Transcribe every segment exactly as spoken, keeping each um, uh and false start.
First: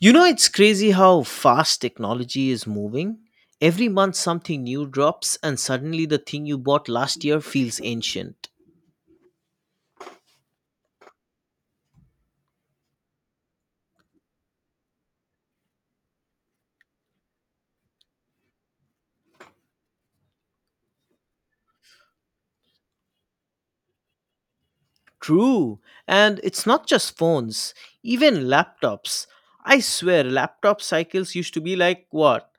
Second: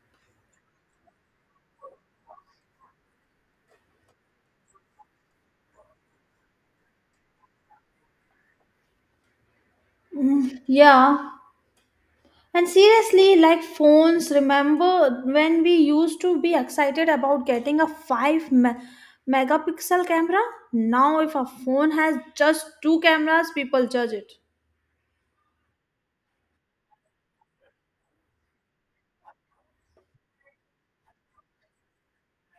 You know, it's crazy how fast technology is moving. Every month, something new drops, and suddenly the thing you bought last year feels ancient. Yeah, and seriously, like phones, remember when we used to be excited about getting a five me- megapixel camera? Now, if a phone has just two cameras, people judge it. True. And it's not just phones, even laptops. I swear, laptop cycles used to be like what?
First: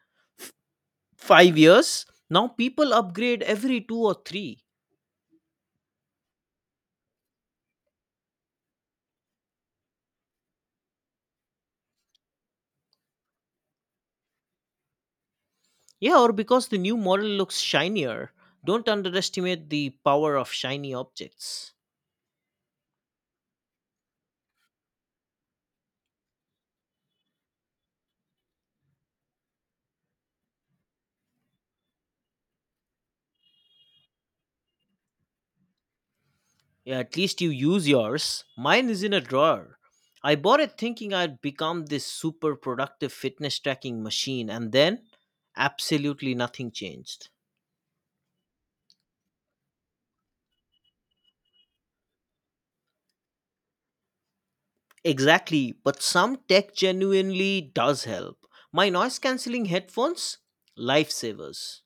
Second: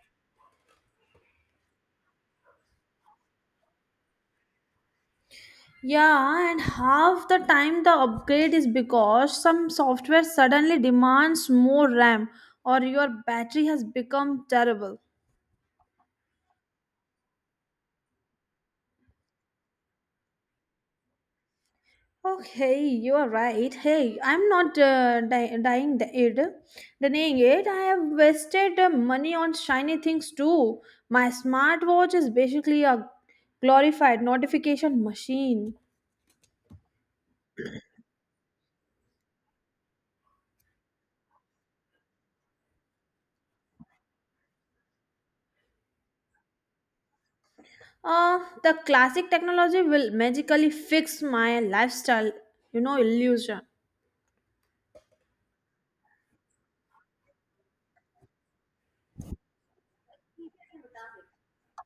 Five years? Now people upgrade every two or three. Yeah, and half the time the upgrade is because some software suddenly demands more RAM or your battery has become terrible. Yeah, or because the new model looks shinier. Don't underestimate the power of shiny objects. Okay, you are right. Hey, I'm not uh, di- dying the it, denying it. I have wasted uh, money on shiny things too. My smartwatch is basically a glorified notification machine. Yeah, at least you use yours. Mine is in a drawer. I bought it thinking I'd become this super productive fitness tracking machine, and then absolutely nothing changed. Uh, the classic technology will magically fix my lifestyle, you know, illusion. Exactly, but some tech genuinely does help. My noise cancelling headphones? Lifesavers.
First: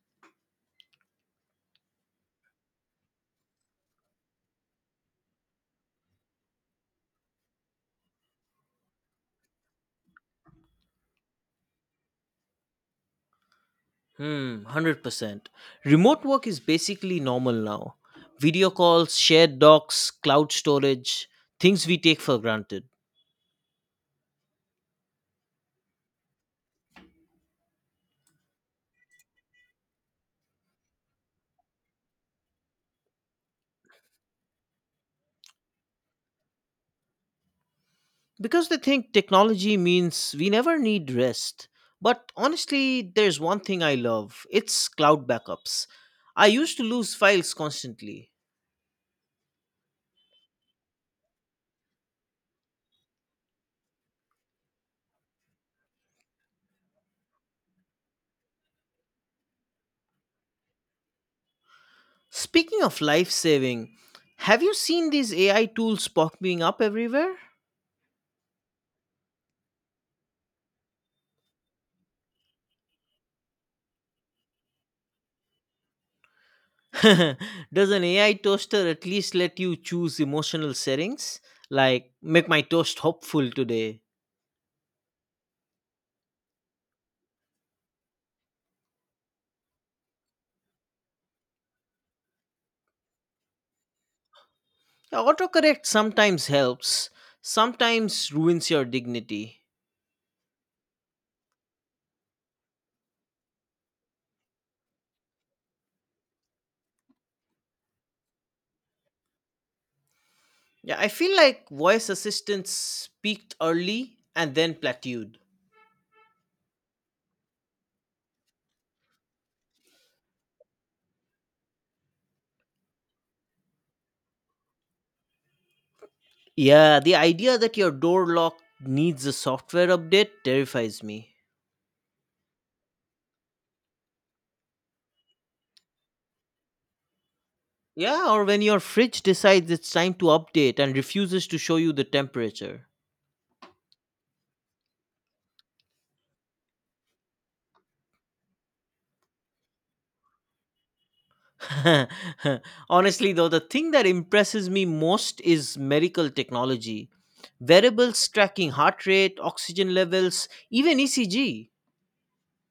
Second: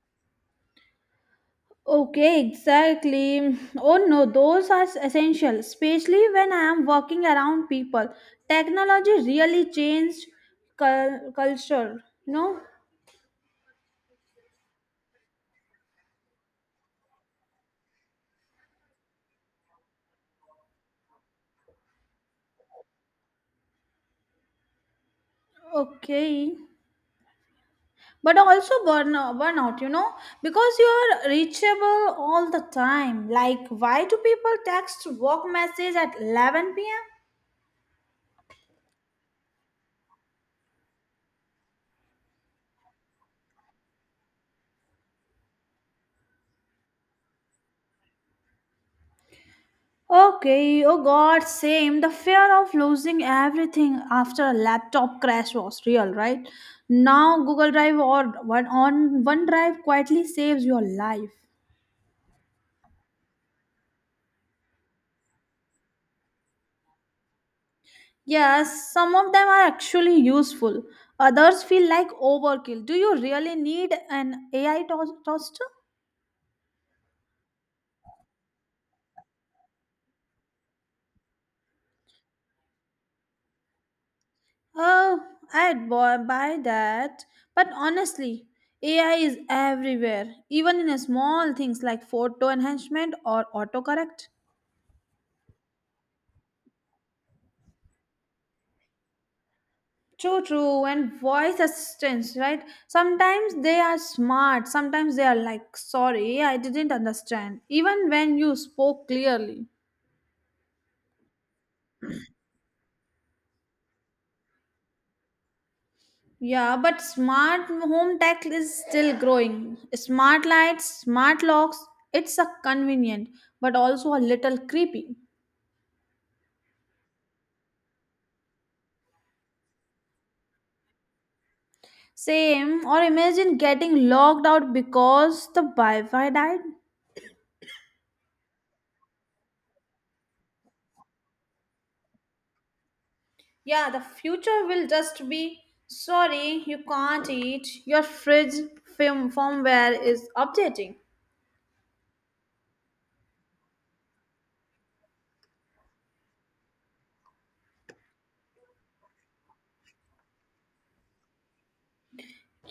Okay, exactly. Oh no, those are essential, especially when I am working around people. Technology really changed cul- culture, no? Hmm, one hundred percent. Remote work is basically normal now. Video calls, shared docs, cloud storage, things we take for granted. Okay. But also burnout, burnout, you know, because you are reachable all the time. Like, why do people text work message at eleven p m? Because they think technology means we never need rest. But honestly, there's one thing I love, it's cloud backups. I used to lose files constantly. Okay, oh god, same. The fear of losing everything after a laptop crash was real, right? Now Google Drive or one on OneDrive quietly saves your life. Speaking of life saving, have you seen these A I tools popping up everywhere? Yes, some of them are actually useful. Others feel like overkill. Do you really need an A I to- toaster? Does an A I toaster at least let you choose emotional settings? Like, make my toast hopeful today? Oh, I'd buy buy that. But honestly, A I is everywhere, even in small things like photo enhancement or autocorrect. Autocorrect sometimes helps, sometimes ruins your dignity. True, true. And voice assistants, right? Sometimes they are smart. Sometimes they are like, sorry, I didn't understand. Even when you spoke clearly. Yeah, I feel like voice assistants peaked early and then plateaued. Yeah, but smart home tech is still growing. Smart lights, smart locks, it's a convenient, but also a little creepy. Yeah, the idea that your door lock needs a software update terrifies me. Same, or imagine getting logged out because the Wi Fi died. Yeah, or when your fridge decides it's time to update and refuses to show you the temperature. Yeah, the future will just be sorry, you can't eat. Your fridge film firmware is updating. Honestly, though, the thing that impresses me most is medical technology. Variables tracking heart rate, oxygen levels, even E C G.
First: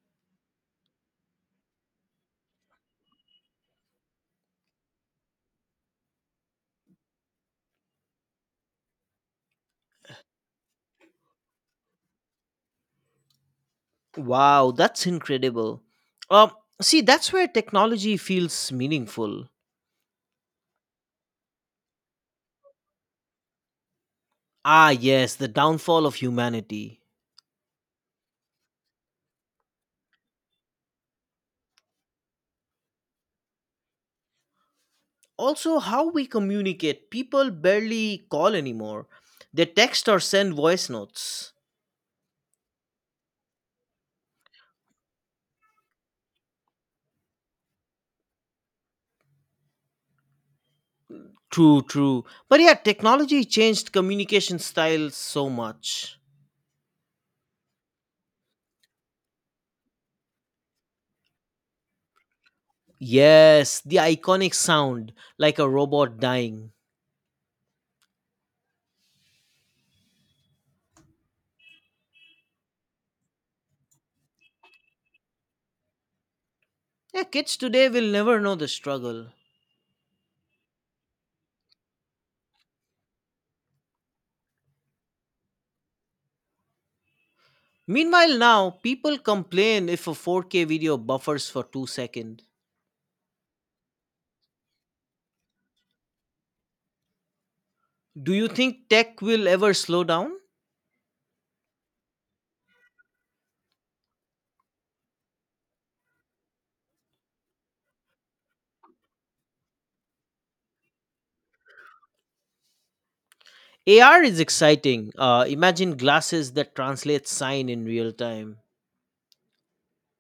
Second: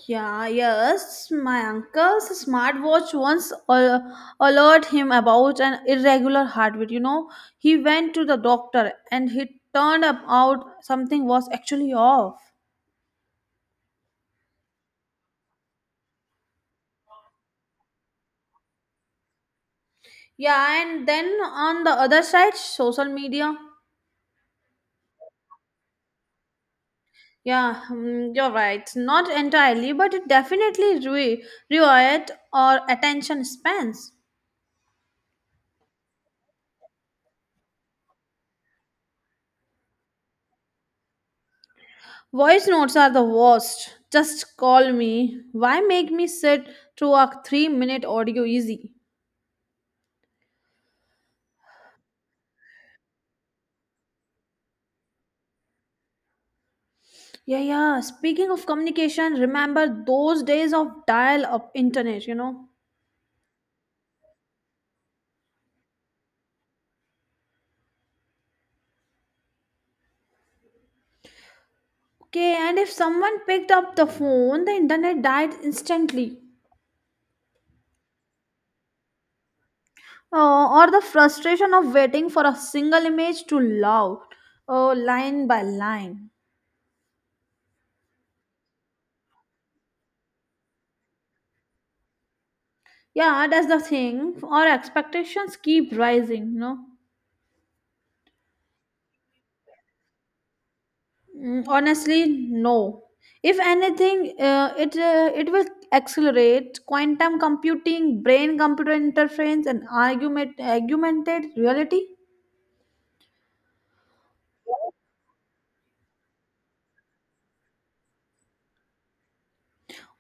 Yeah, yes, my uncle's smartwatch once al- alerted him about an irregular heartbeat. You know, he went to the doctor and he turned up out something was actually off. Wow, that's incredible. Um, See, that's where technology feels meaningful. Yeah, and then on the other side, social media. Ah, yes, the downfall of humanity. Yeah, mm, you're right. Not entirely, but it definitely re- riot or attention spans. Also, how we communicate. People barely call anymore. They text or send voice notes. Voice notes are the worst. Just call me. Why make me sit through a three minute audio easy? True, true. But yeah, technology changed communication style so much. Yeah, yeah. Speaking of communication, remember those days of dial up internet, you know? Yes, the iconic sound, like a robot dying. Okay, and if someone picked up the phone, the internet died instantly. Yeah, kids today will never know the struggle. Uh, or the frustration of waiting for a single image to load uh, line by line. Meanwhile, now people complain if a four K video buffers for two seconds. Yeah, that's the thing. Our expectations keep rising, no? Do you think tech will ever slow down? Mm, Honestly, no. If anything, uh, it uh, it will accelerate quantum computing, brain-computer interference, and argument augmented reality, A R is exciting. Uh, imagine glasses that translate sign in real time.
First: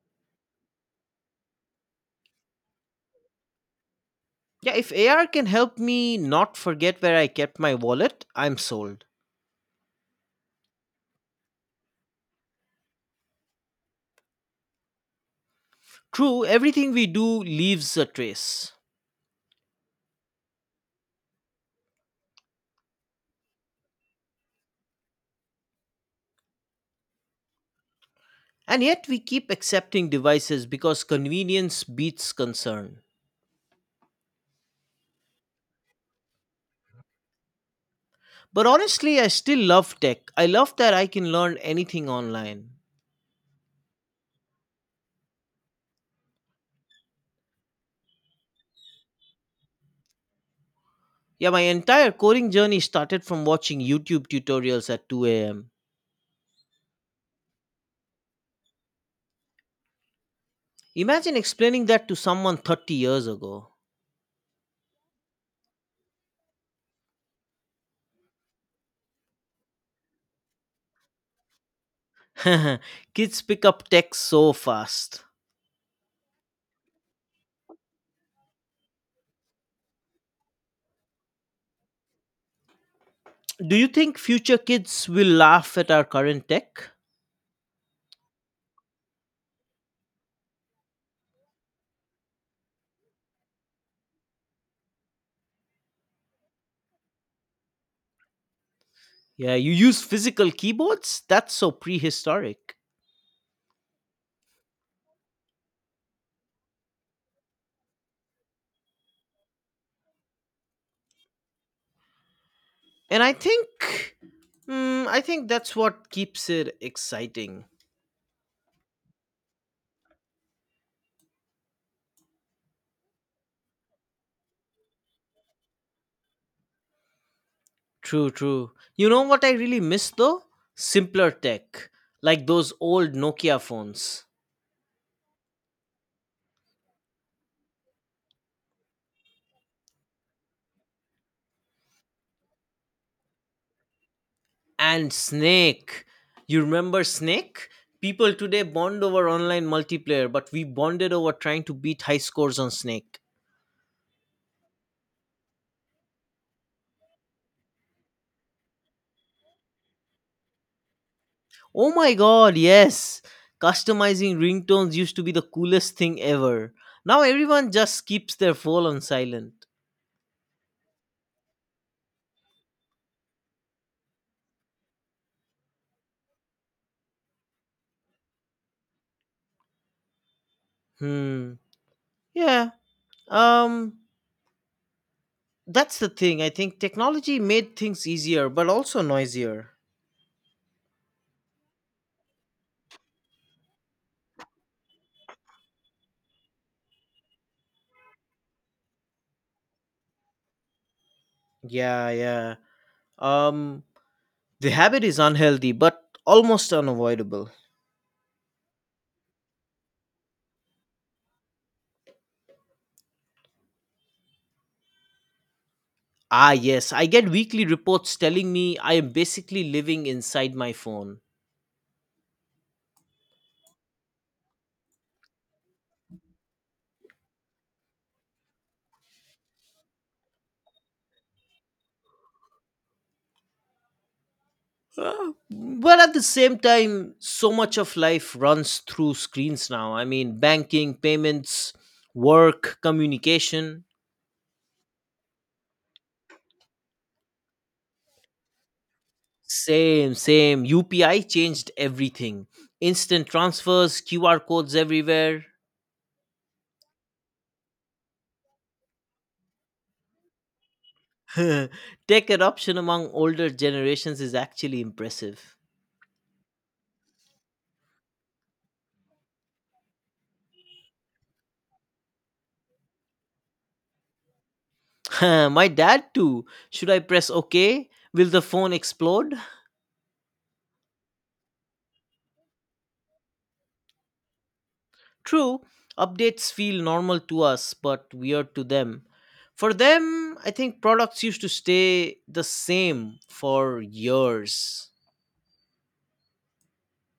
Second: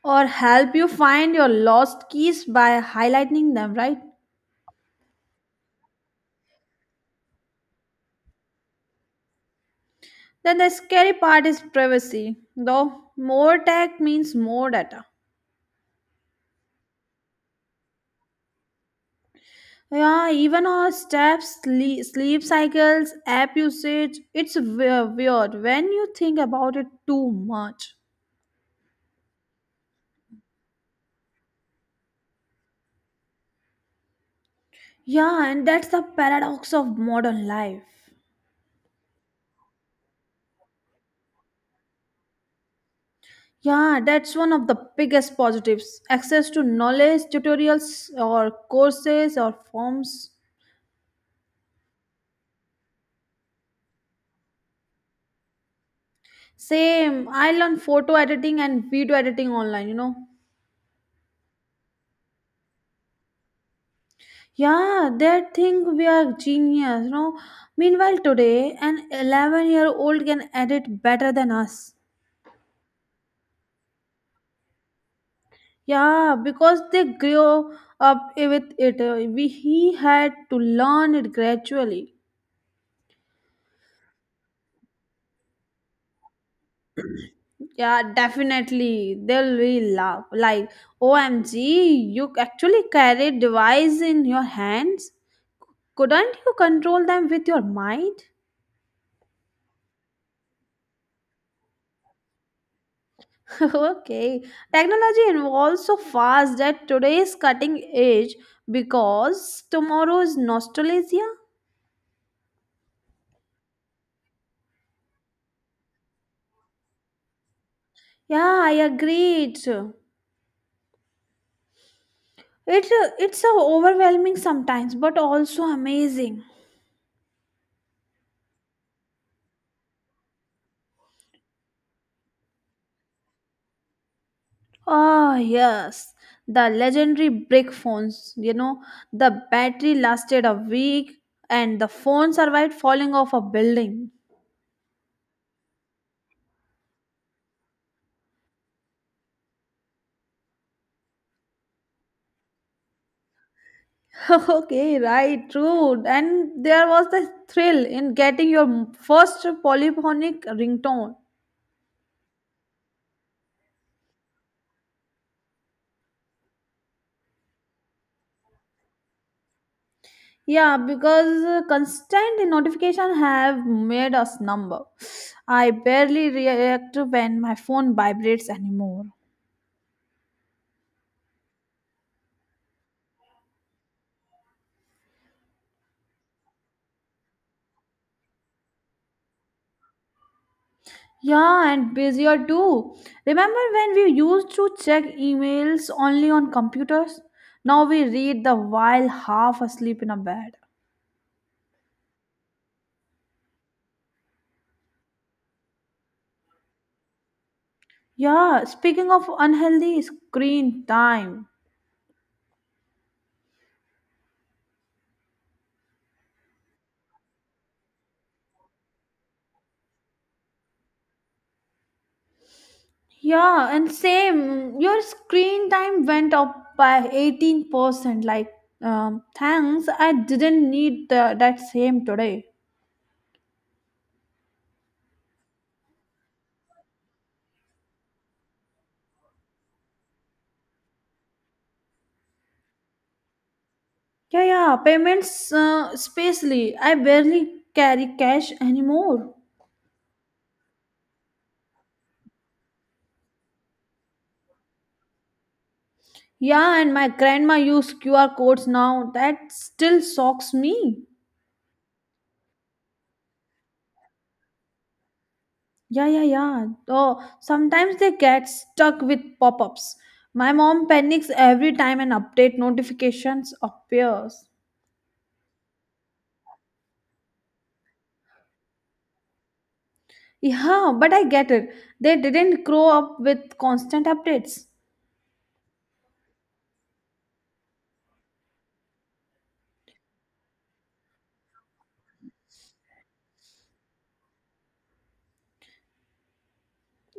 or help you find your lost keys by highlighting them, right? Yeah, if A R can help me not forget where I kept my wallet, I'm sold. Then the scary part is privacy, though more tech means more data. True, everything we do leaves a trace. Yeah, even our steps, sle- sleep cycles, app usage, it's we- weird when you think about it too much. And yet we keep accepting devices because convenience beats concern. Yeah, and that's the paradox of modern life. But honestly, I still love tech. I love that I can learn anything online. Yeah, that's one of the biggest positives. Access to knowledge, tutorials, or courses, or forms. Yeah, my entire coding journey started from watching YouTube tutorials at two a m. Same, I learned photo editing and video editing online, you know. Imagine explaining that to someone thirty years ago. Yeah, they think we are genius, you know. Meanwhile, today, an eleven year old can edit better than us. Kids pick up tech so fast. Yeah, because they grew up with it. Uh, We, he had to learn it gradually. Do you think future kids will laugh at our current tech? Yeah, definitely. They'll really laugh. Like, O M G, you actually carry device in your hands? Couldn't you control them with your mind? Yeah, you use physical keyboards? That's so prehistoric. Okay, technology evolves so fast that today is cutting edge because tomorrow is nostalgia. And I think, mm, I think that's what keeps it exciting. Yeah, I agree. It, it it's so overwhelming sometimes, but also amazing. True, true. You know what I really miss though? Simpler tech, like those old Nokia phones. Ah, yes, the legendary brick phones. You know, the battery lasted a week, and the phone survived falling off a building. And Snake. You remember Snake? People today bond over online multiplayer, but we bonded over trying to beat high scores on Snake. Okay, right, true. And there was the thrill in getting your first polyphonic ringtone. Oh my god, yes! Customizing ringtones used to be the coolest thing ever. Now everyone just keeps their phone on silent. Yeah, because uh, constant notification have made us numb. I barely react when my phone vibrates anymore. Hmm. Yeah. Um. That's the thing. I think technology made things easier, but also noisier. Yeah, and busier too. Remember when we used to check emails only on computers? Now we read the while half asleep in a bed. Yeah, yeah. Um, the habit is unhealthy, but almost unavoidable. Yeah, speaking of unhealthy screen time. Ah, yes. I get weekly reports telling me I am basically living inside my phone. Yeah, and same. Your screen time went up by eighteen percent. Like, um, thanks, I didn't need the, that same today. Uh, but at the same time, so much of life runs through screens now. I mean, banking, payments, work, communication. Yeah, yeah, payments, uh, spacely. I barely carry cash anymore. Same, same. U P I changed everything. Instant transfers, Q R codes everywhere. Yeah, and my grandma used Q R codes now. That still shocks me. Tech adoption among older generations is actually impressive. Yeah, yeah, yeah. Oh, sometimes they get stuck with pop ups. My mom panics every time an update notifications appears. My dad, too. Should I press OK? Will the phone explode? Yeah, but I get it. They didn't grow up with constant updates. True, updates feel normal to us, but weird to them. For them, I think products used to stay the same for years.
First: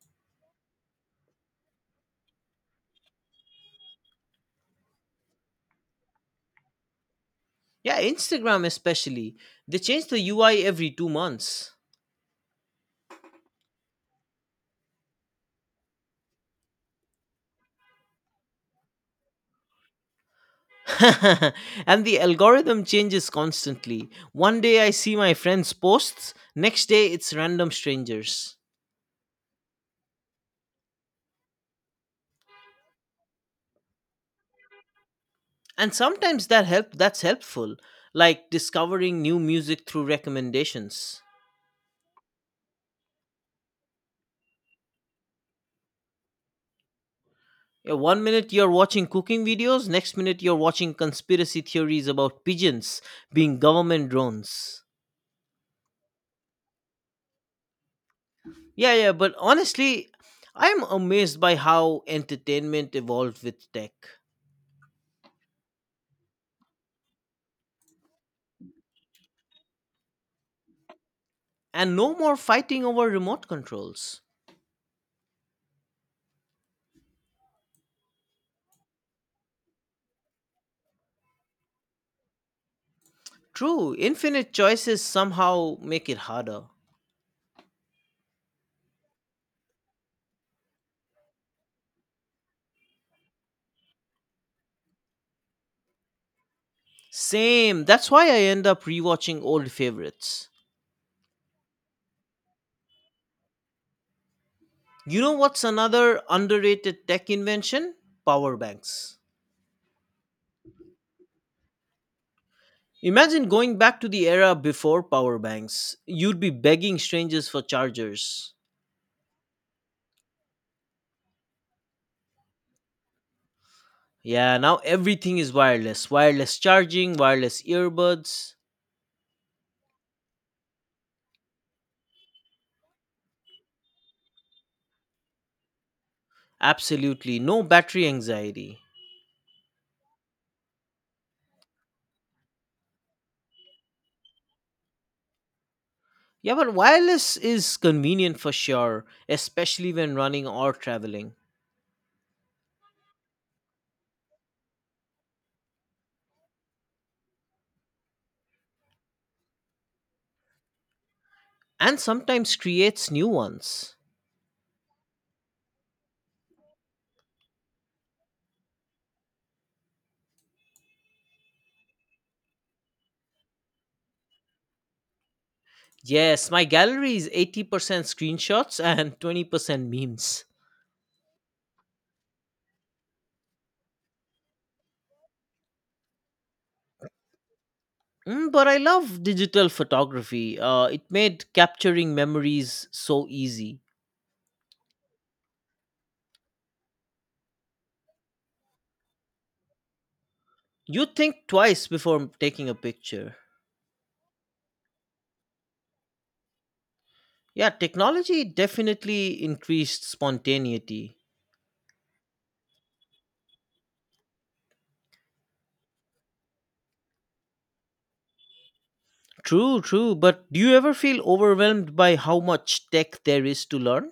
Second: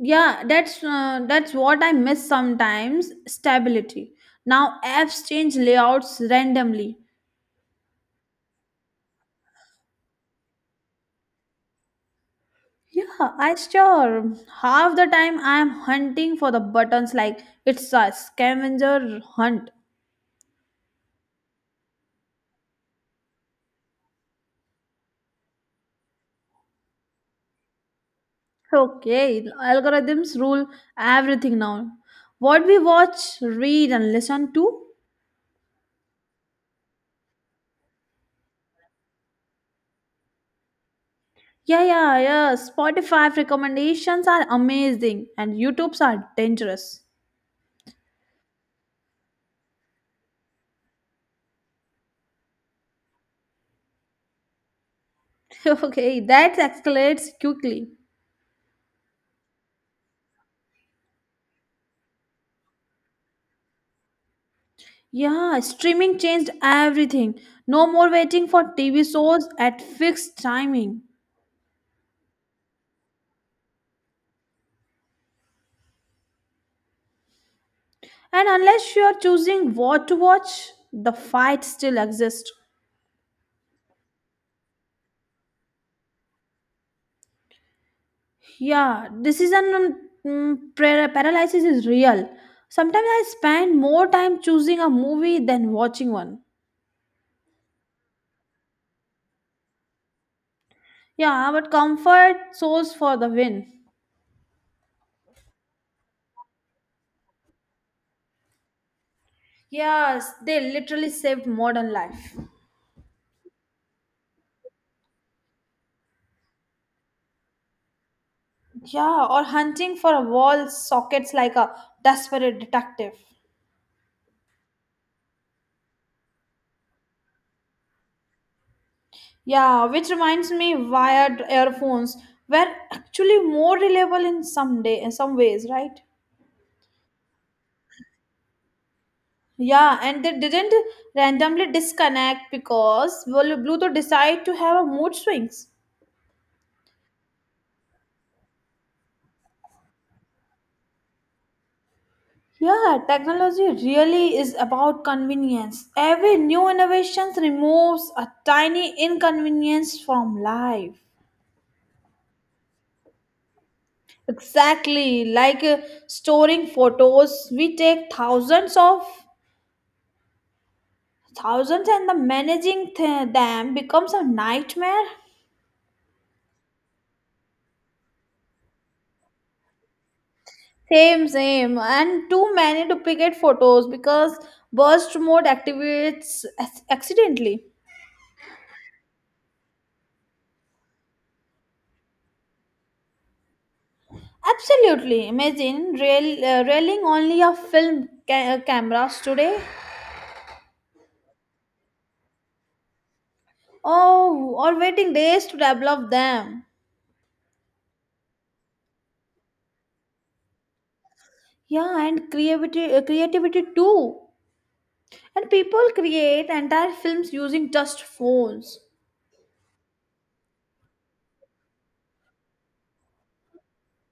Yeah, that's uh, that's what I miss sometimes, stability. Now apps change layouts randomly. Yeah, Instagram especially. They change the U I every two months. Yeah, I sure. Half the time I am hunting for the buttons like it's a scavenger hunt. And the algorithm changes constantly. One day I see my friends' posts, next day it's random strangers. Okay, algorithms rule everything now. What we watch, read and listen to. And sometimes that help that's helpful, like discovering new music through recommendations. Yeah, yeah, yeah. Spotify recommendations are amazing and YouTube's are dangerous. Yeah, one minute you're watching cooking videos, next minute you're watching conspiracy theories about pigeons being government drones. Okay, that escalates quickly. Yeah, yeah, but honestly, I'm amazed by how entertainment evolved with tech. Yeah, streaming changed everything. No more waiting for T V shows at fixed timing. And no more fighting over remote controls. And unless you are choosing what to watch, the fight still exists. True, infinite choices somehow make it harder. Yeah, decision um, mm, par- paralysis is real. Sometimes I spend more time choosing a movie than watching one. Same, that's why I end up rewatching old favorites. Yeah, but comfort source for the win. You know what's another underrated tech invention? Power banks. Yes, they literally saved modern life. Imagine going back to the era before power banks. You'd be begging strangers for chargers. Yeah, or hunting for a wall sockets like a desperate detective. Yeah, now everything is wireless. Wireless charging, wireless earbuds. Yeah, which reminds me, wired earphones were actually more reliable in some day in some ways, right? Absolutely, no battery anxiety. Yeah, and they didn't randomly disconnect because well, Bluetooth decided to have a mood swings. Yeah, but wireless is convenient for sure, especially when running or traveling. Yeah, technology really is about convenience. Every new innovation removes a tiny inconvenience from life. And sometimes creates new ones. Exactly, like uh, storing photos, we take thousands of thousands and the managing th- them becomes a nightmare. Yes, my gallery is eighty percent screenshots and twenty percent memes. Same, same, and too many duplicate photos because burst mode activates ac- accidentally. Mm, but I love digital photography. Uh, it made capturing memories so easy. Absolutely. Imagine rail, uh, railing only of film ca- uh, cameras today. You think twice before taking a picture. Oh, or waiting days to develop them. Yeah, technology definitely increased spontaneity. Yeah, and creativity, uh, creativity too. And people create entire films using just phones True, true. But do you ever feel overwhelmed by how much tech there is to learn?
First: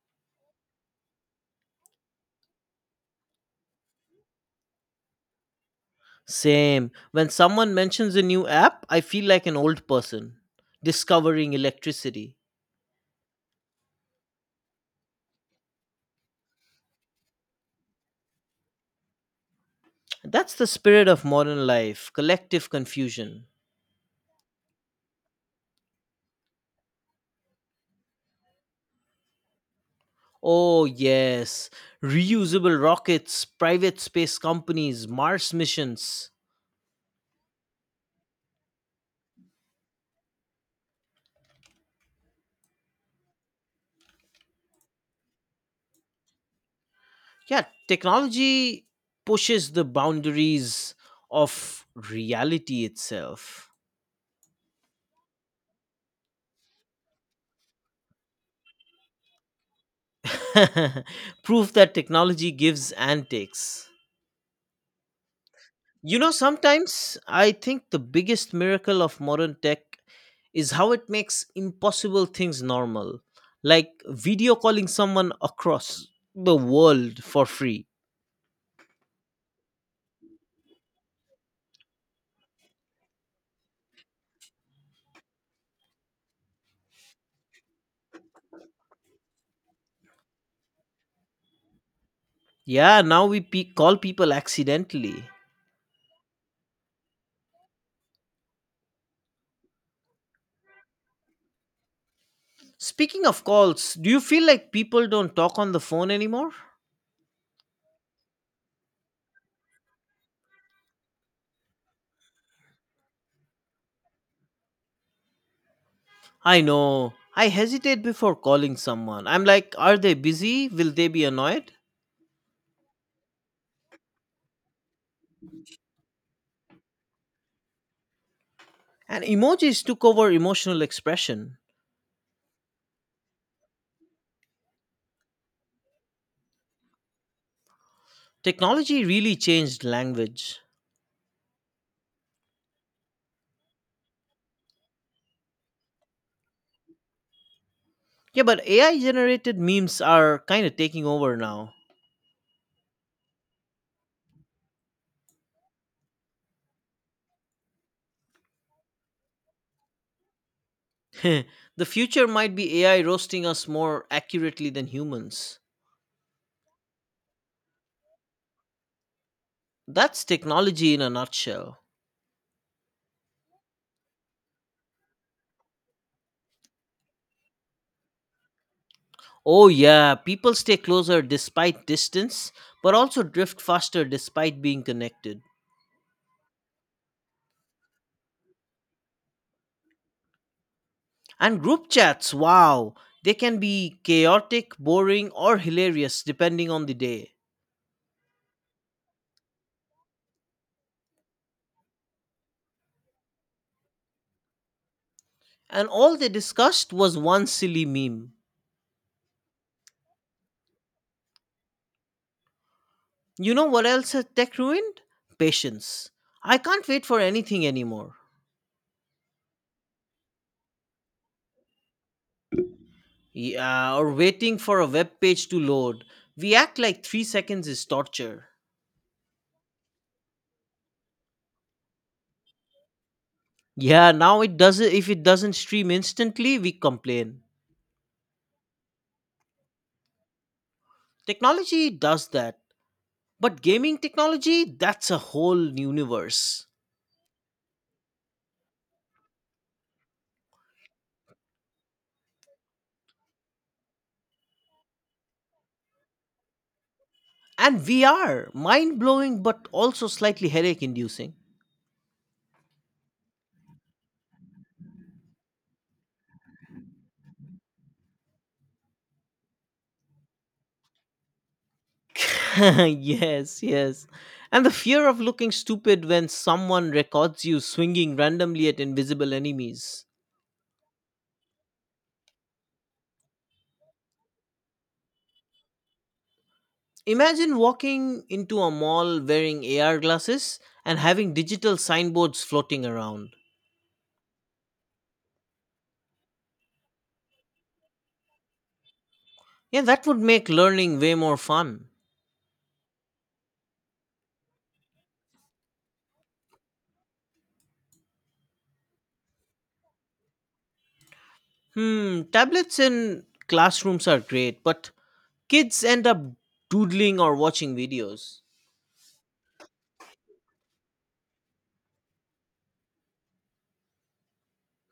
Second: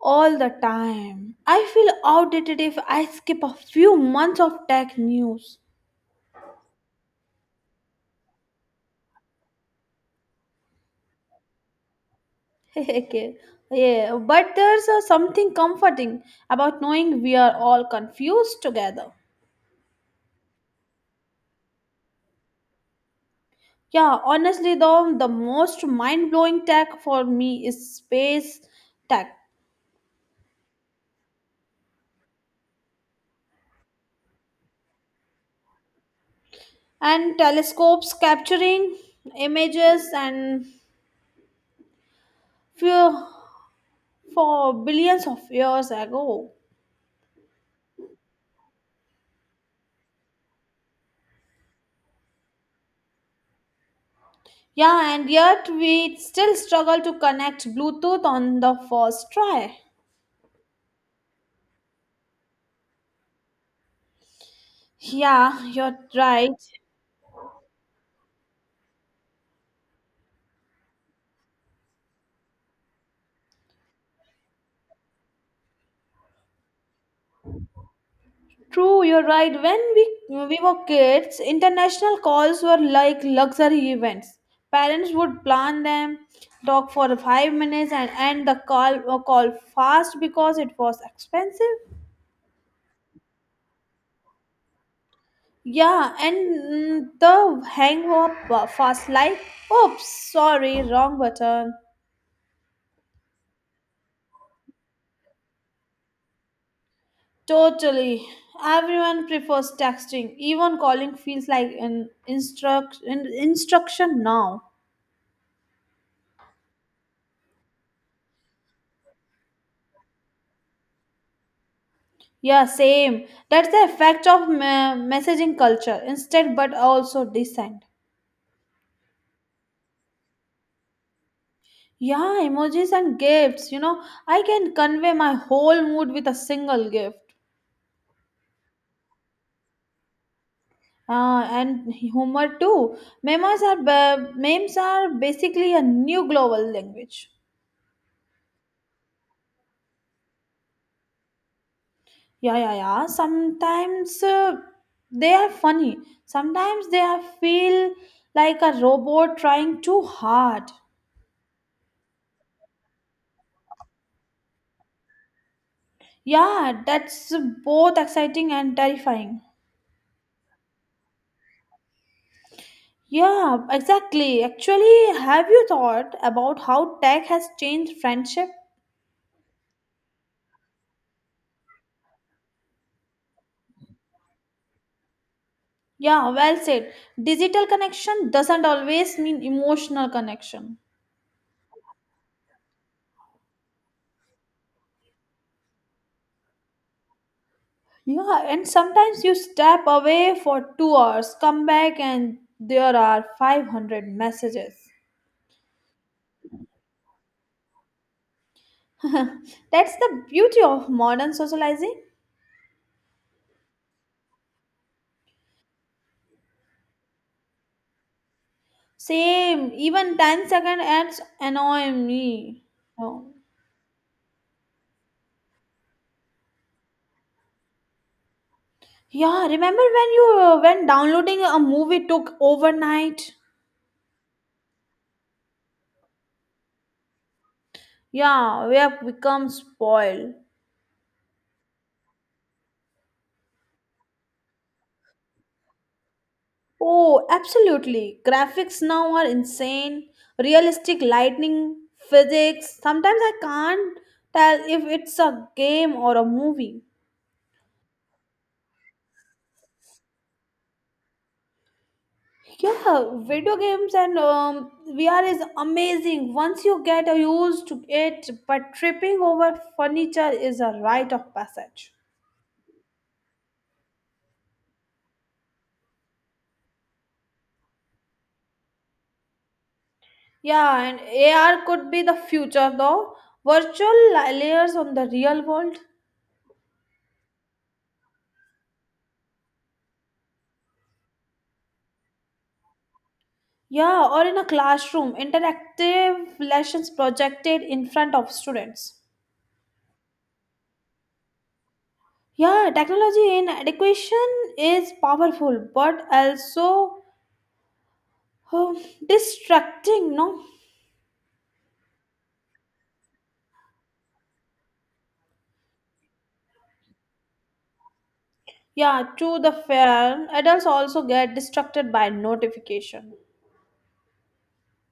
all the time. I feel outdated if I skip a few months of tech news. Same. When someone mentions a new app, I feel like an old person discovering electricity. Okay. Yeah, but there's uh, something comforting about knowing we are all confused together. That's the spirit of modern life, collective confusion. Yeah, honestly, though, the most mind blowing tech for me is space tech Oh, yes. Reusable rockets, private space companies, Mars missions. and telescopes capturing images and few for billions of years ago. Yeah, technology pushes the boundaries of reality itself. Yeah, and yet we still struggle to connect Bluetooth on the first try. Proof that technology gives and takes. Yeah, you're You know, right. Sometimes I think the biggest miracle of modern tech is how it makes impossible things normal, like video calling someone across the world for free. True, you're right. When we we were kids, international calls were like luxury events. Parents would plan them, talk for five minutes, and end the call uh, call fast because it was expensive. Yeah, now we pe- call people accidentally. Yeah, and mm, the hang up uh, fast like, oops, sorry, wrong button. Speaking of calls, do you feel like people don't talk on the phone anymore? Totally. Everyone prefers texting. Even calling feels like an instruct an instruction now. I know. I hesitate before calling someone. I'm like, are they busy? Will they be annoyed? Yeah, same. That's the effect of me- messaging culture instead, but also descent. And emojis took over emotional expression. Yeah, emojis and gifts. You know, I can convey my whole mood with a single gift. Technology really changed language. Uh, and humor too. Memes are ba- memes are basically a new global language. Yeah, but A I generated memes are kind of taking over now. Yeah, yeah, yeah. Sometimes uh, they are funny. Sometimes they are feel like a robot trying too hard. The future might be A I roasting us more accurately than humans. Yeah, that's both exciting and terrifying. That's technology in a nutshell. Yeah, exactly. Actually, have you thought about how tech has changed friendship? Oh, yeah, people stay closer despite distance, but also drift faster despite being connected. Yeah, well said. Digital connection doesn't always mean emotional connection. And group chats, wow, they can be chaotic, boring, or hilarious depending on the day. Yeah, and sometimes you step away for two hours, come back, and there are five hundred messages. And all they discussed was one silly meme. That's the beauty of modern socializing. You know what else has tech ruined? Patience. I can't wait for anything anymore. Same, even ten second ads annoy me. Oh. Yeah, or waiting for a web page to load. We act like three seconds is torture. Yeah, remember when you uh, when downloading a movie took overnight? Yeah, now it doesn't. If it doesn't stream instantly, we complain. Yeah, we have become spoiled. Technology does that, but gaming technology—that's a whole universe. Oh, absolutely. Graphics now are insane. Realistic lightning, physics. Sometimes I can't tell if it's a game or a movie. And V R, mind blowing, but also slightly headache inducing. Yeah, video games and um, V R is amazing. Once you get used to it, but tripping over furniture is a rite of passage. Yes, yes. And the fear of looking stupid when someone records you swinging randomly at invisible enemies. Yeah, and A R could be the future though. Virtual li- layers on the real world. Imagine walking into a mall wearing A R glasses and having digital signboards floating around. Yeah, or in a classroom, interactive lessons projected in front of students. Yeah, that would make learning way more fun. Yeah, technology in education is powerful but also um, distracting, no? Hmm, tablets in classrooms are great, but kids end up doodling or watching videos. Yeah, to the fair, adults also get distracted by notification.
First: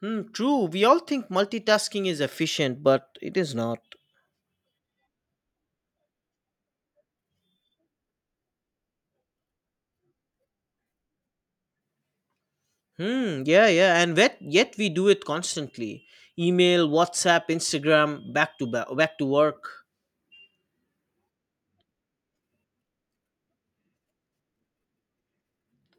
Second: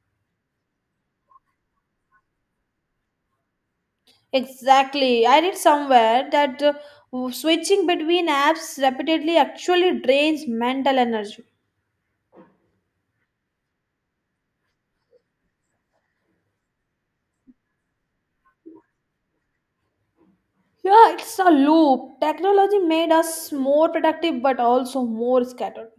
Hmm, true, we all think multitasking is efficient, but it is not. Exactly. I read somewhere that uh, switching between apps repeatedly actually drains mental energy. Hmm. Yeah, yeah, and yet yet we do it constantly. Email, WhatsApp, Instagram, back to back, back to work. Yeah, it's a loop. Technology made us more productive but also more scattered.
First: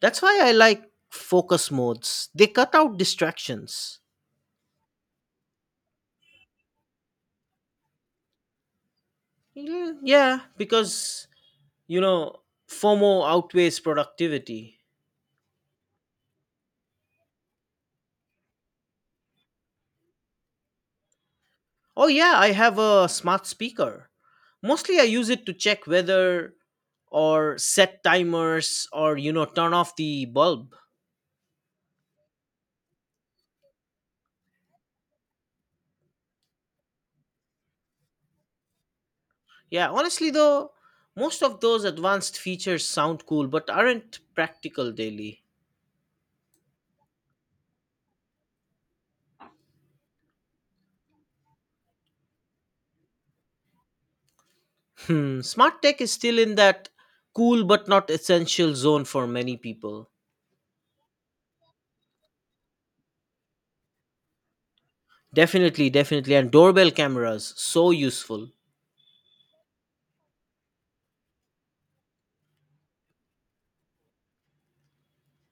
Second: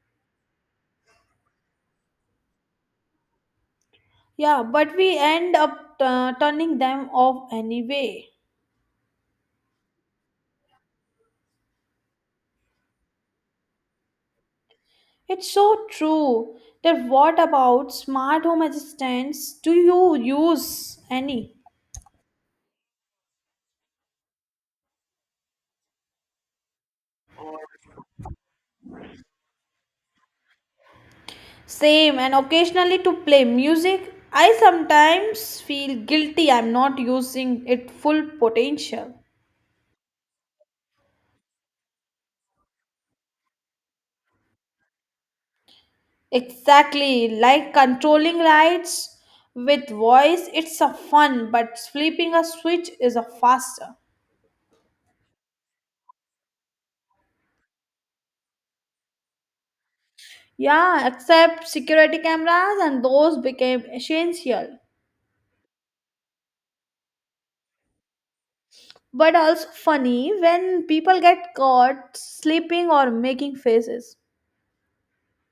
That's why I like focus modes. They cut out distractions. Yeah, but we end up uh, turning them off anyway. Mm, yeah, because you know FOMO outweighs productivity. It's so true. That what about smart home assistants? Do you use any? Oh yeah, I have a smart speaker. Mostly, I use it to check weather or set timers or you know turn off the bulb. Same, and occasionally to play music. I sometimes feel guilty I'm not using it full potential. Yeah, honestly though, most of those advanced features sound cool but aren't practical daily. Exactly, like controlling lights with voice, it's a fun, but flipping a switch is a faster. Hmm, smart tech is still in that cool but not essential zone for many people. Yeah, except security cameras and those became essential. Definitely, definitely. And doorbell cameras, so useful. But also funny when people get caught sleeping or making faces.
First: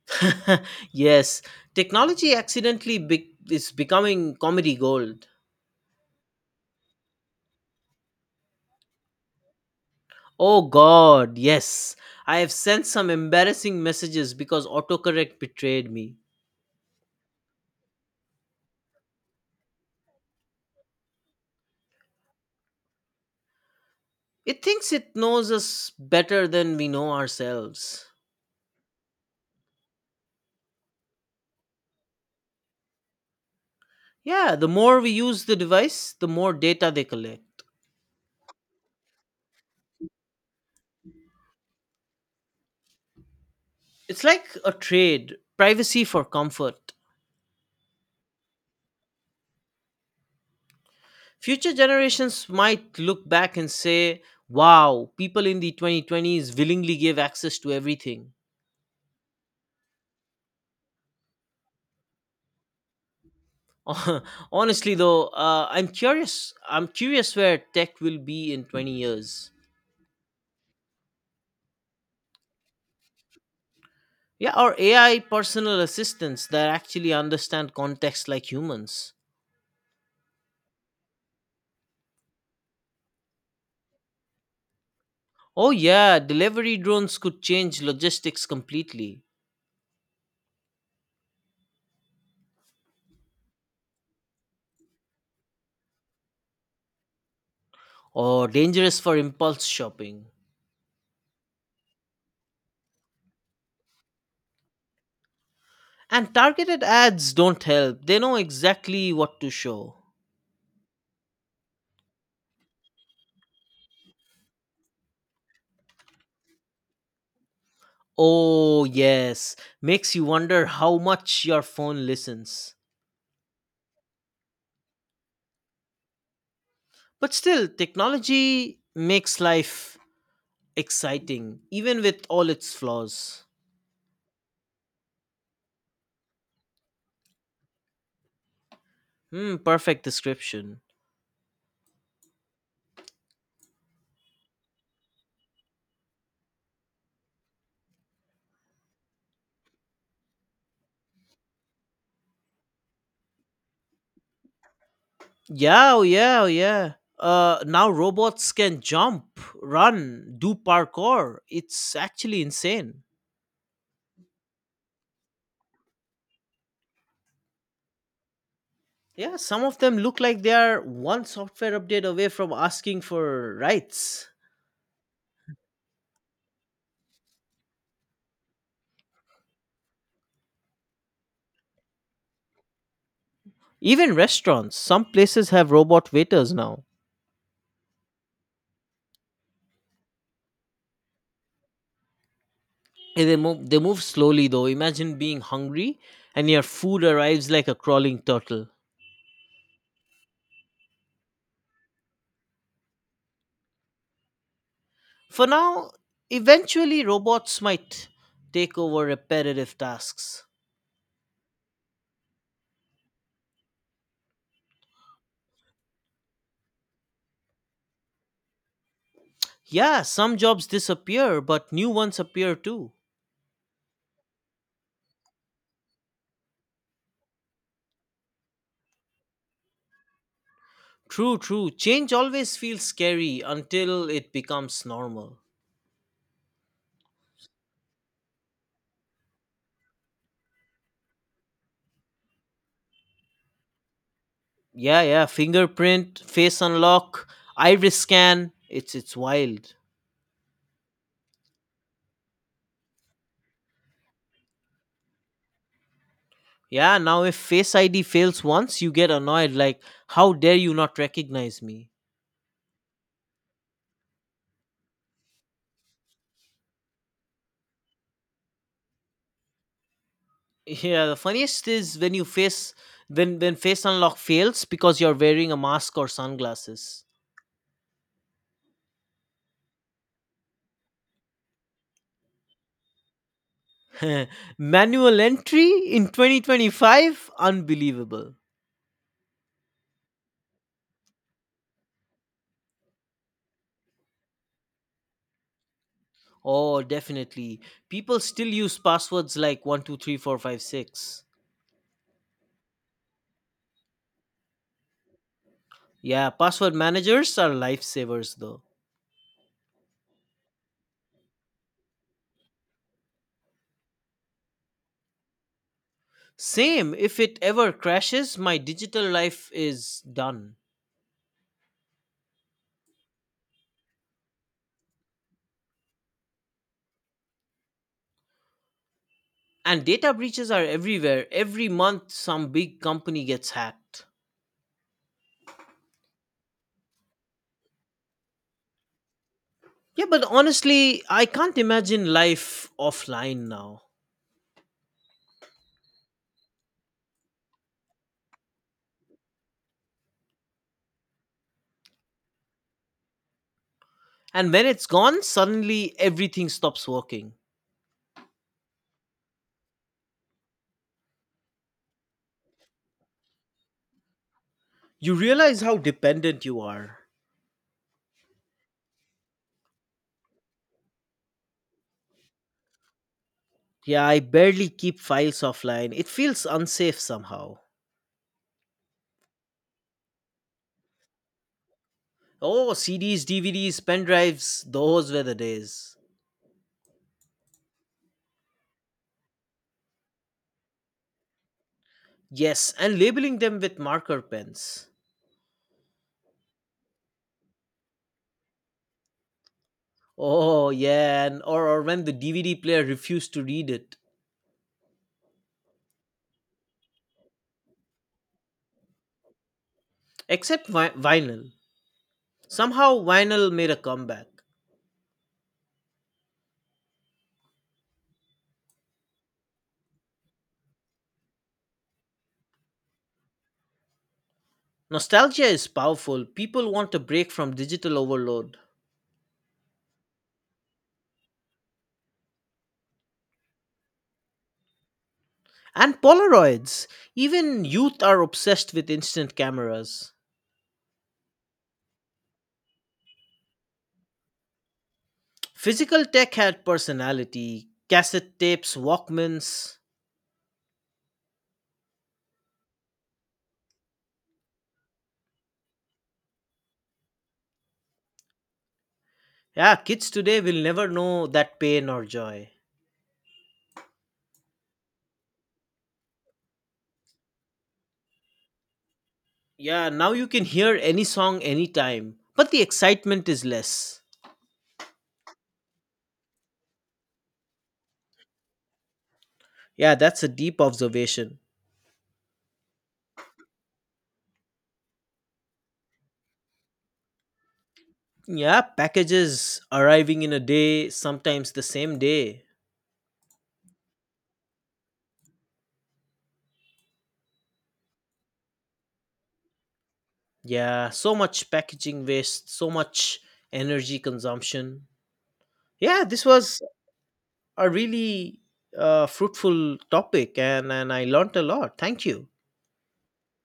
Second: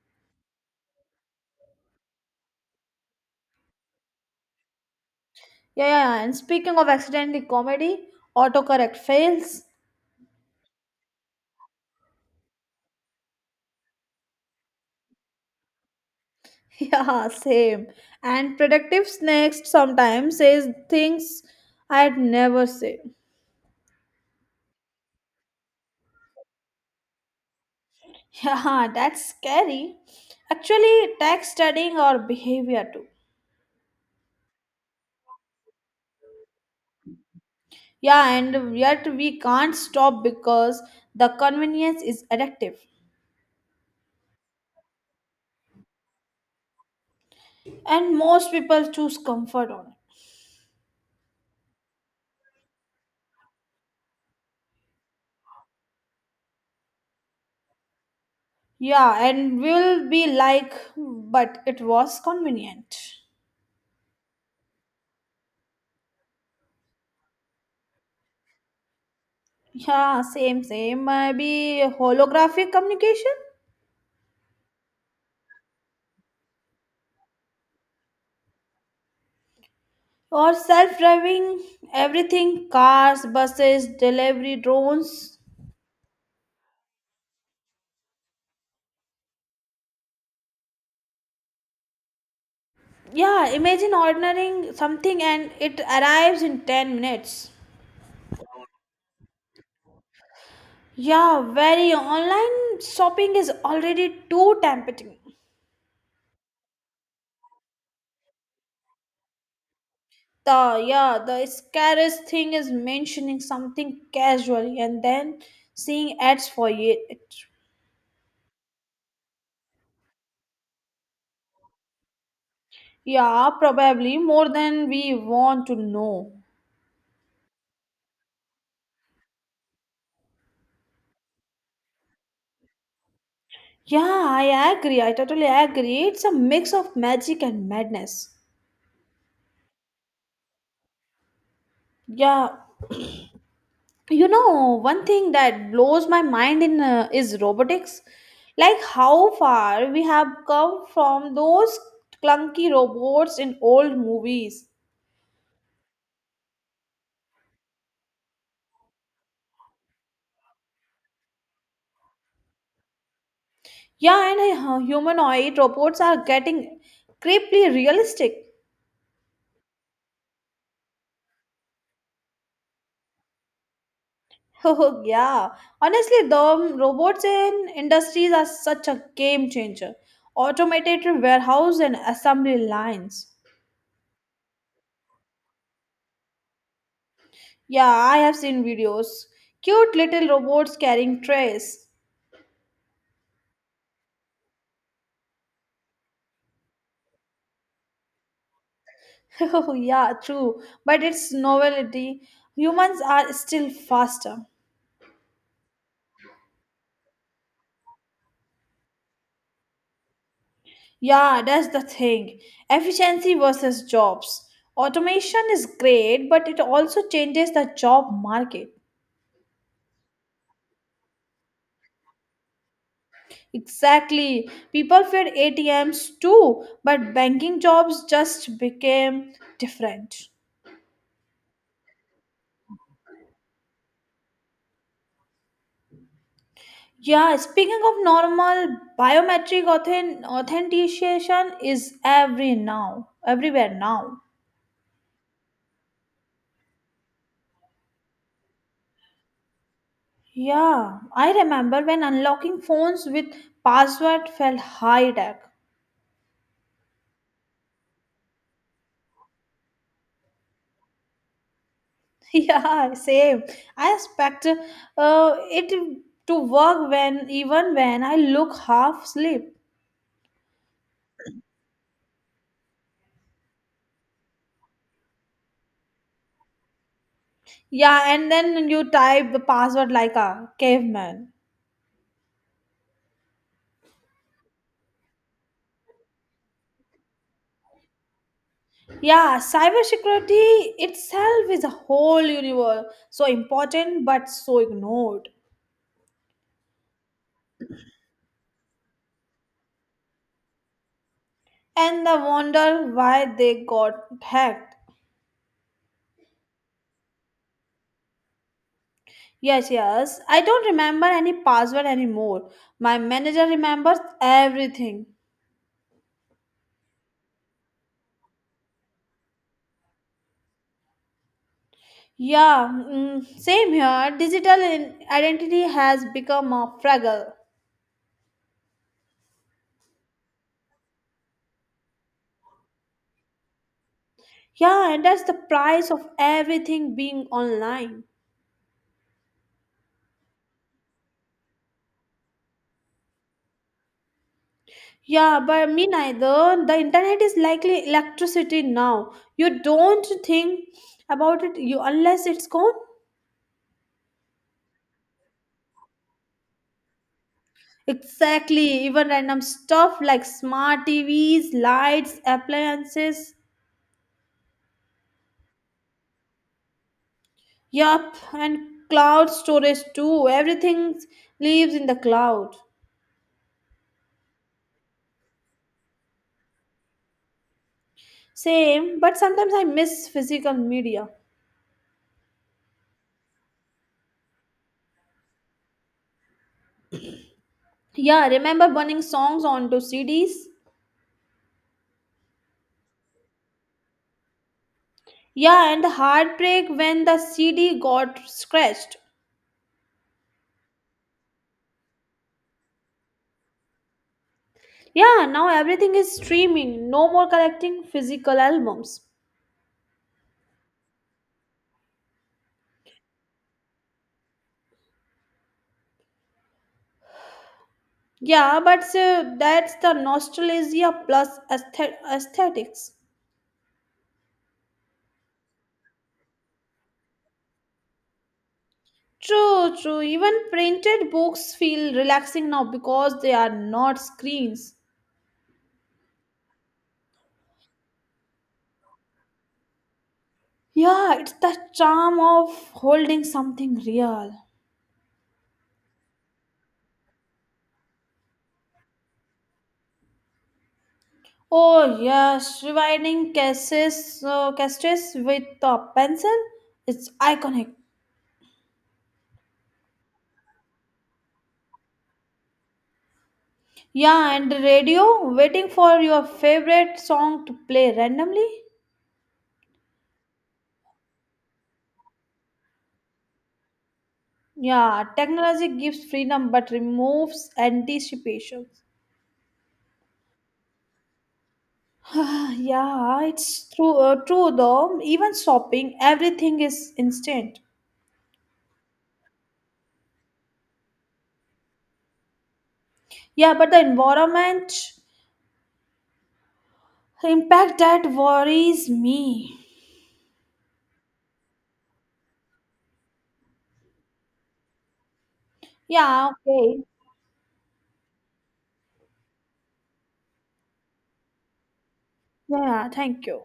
Yes, technology accidentally be- is becoming comedy gold. Yeah, yeah, yeah, and speaking of accidental comedy, autocorrect fails. Oh god, yes. I have sent some embarrassing messages because autocorrect betrayed me. Yeah, same. And predictive snakes sometimes says things I'd never say. It thinks it knows us better than we know ourselves. Yeah, that's scary. Actually, tech studying or behavior too. Yeah, the more we use the device, the more data they collect. Yeah, and yet we can't stop because the convenience is addictive. It's like a trade privacy for comfort. And most people choose comfort on it. Future generations might look back and say, wow, people in the twenty twenties willingly gave access to everything. Yeah, and we'll be like, but it was convenient. Honestly, though, uh, I'm curious. I'm curious where tech will be in twenty years. Yeah, same, same. Maybe holographic communication Yeah, or A I personal assistants that actually understand context like humans. or self driving everything cars, buses, delivery drones. Oh, yeah, delivery drones could change logistics completely. Yeah, imagine ordering something and it arrives in ten minutes. Or dangerous for impulse shopping. Yeah, very online shopping is already too tempting. And targeted ads don't help, they know exactly what to show. The yeah, the scariest thing is mentioning something casually and then seeing ads for it. Oh, yes, makes you wonder how much your phone listens. Yeah, probably more than we want to know. But still, technology makes life exciting, even with all its flaws. Yeah, I agree. I totally agree. It's a mix of magic and madness. Hmm, perfect description. Yeah, you know one thing that blows my mind in uh, is robotics, like how far we have come from those clunky robots in old movies. Yeah, oh yeah, oh yeah. Uh, now robots can jump, run, do parkour. It's actually insane. Yeah, and uh, humanoid robots are getting creepily realistic. Yeah, some of them look like they are one software update away from asking for rights. Oh yeah, honestly the um, robots in industries are such a game changer, automated warehouse and assembly lines. Even restaurants, some places have robot waiters now. Yeah, I have seen videos, cute little robots carrying trays. And They move, they move slowly though. Imagine being hungry and your food arrives like a crawling turtle. Oh, yeah, true. But its novelty, humans are still faster. For now, eventually robots might take over repetitive tasks. Yeah, that's the thing. Efficiency versus jobs. Automation is great, but it also changes the job market. Yeah, some jobs disappear, but new ones appear too. Exactly. People feared A T Ms too, but banking jobs just became different. True, true. Change always feels scary until it becomes normal. Yeah, speaking of normal, biometric authen- authentication is every now, everywhere now. Yeah, yeah, fingerprint face unlock, iris scan, it's it's wild. Yeah, I remember when unlocking phones with password felt high tech. Yeah, now if face id fails once, you get annoyed like, how dare you not recognize me. Yeah, same. I expect uh, it to work when even when I look half asleep. Yeah, the funniest is when you face when when face unlock fails because you're wearing a mask or sunglasses. Yeah, and then you type the password like a caveman. Manual entry in twenty twenty-five, unbelievable. Yeah, cybersecurity itself is a whole universe. So important but so ignored. Oh definitely, people still use passwords like one two three four five six. And I wonder why they got hacked. Yeah, password managers are lifesavers though. Yes, yes. I don't remember any password anymore. My manager remembers everything. Same, if it ever crashes, my digital life is done. Yeah, mm, same here. Digital in- identity has become a fragile. And data breaches are everywhere. Every month, some big company gets hacked. Yeah, and that's the price of everything being online. Yeah, but honestly, I can't imagine life offline now. Yeah, but me neither. The internet is likely electricity now. You don't think about it you unless it's gone. And when it's gone, suddenly everything stops working. Exactly. Even random stuff like smart T Vs, lights, appliances, You realize how dependent you are. yup, and cloud storage too. Everything lives in the cloud. Yeah, I barely keep files offline. It feels unsafe somehow. Same, but sometimes I miss physical media. Oh, C Ds, D V Ds, pen drives, those were the days. Yeah, remember burning songs onto C Ds? Yes, and labeling them with marker pens. Yeah, and the heartbreak when the C D got scratched. Oh yeah, and or, or when the D V D player refused to read it. Yeah, now everything is streaming. No more collecting physical albums. Except vi- vinyl. Somehow vinyl made a comeback. Yeah, but uh, that's the nostalgia plus aesthet- aesthetics. Nostalgia is powerful. People want a break from digital overload. True, true. Even printed books feel relaxing now because they are not screens. And Polaroids. Even youth are obsessed with instant cameras. Yeah, it's the charm of holding something real. Physical tech had personality. Cassette tapes, Walkmans. Oh yes, rewinding cases, uh, cassettes with a pencil. It's iconic. Yeah, kids today will never know that pain or joy. Yeah, and the radio, waiting for your favorite song to play randomly. Yeah, now you can hear any song anytime, but the excitement is less. Yeah, technology gives freedom but removes anticipation. Yeah, that's a deep observation. Yeah, it's true, uh, true though. Even shopping, everything is instant. Yeah, packages arriving in a day, sometimes the same day. Yeah, but the environment impact that worries me. Yeah, so much packaging waste, so much energy consumption. Yeah, this Yeah, was okay. a really uh, fruitful topic, and, and I learned a lot. Thank you. Yeah, thank you.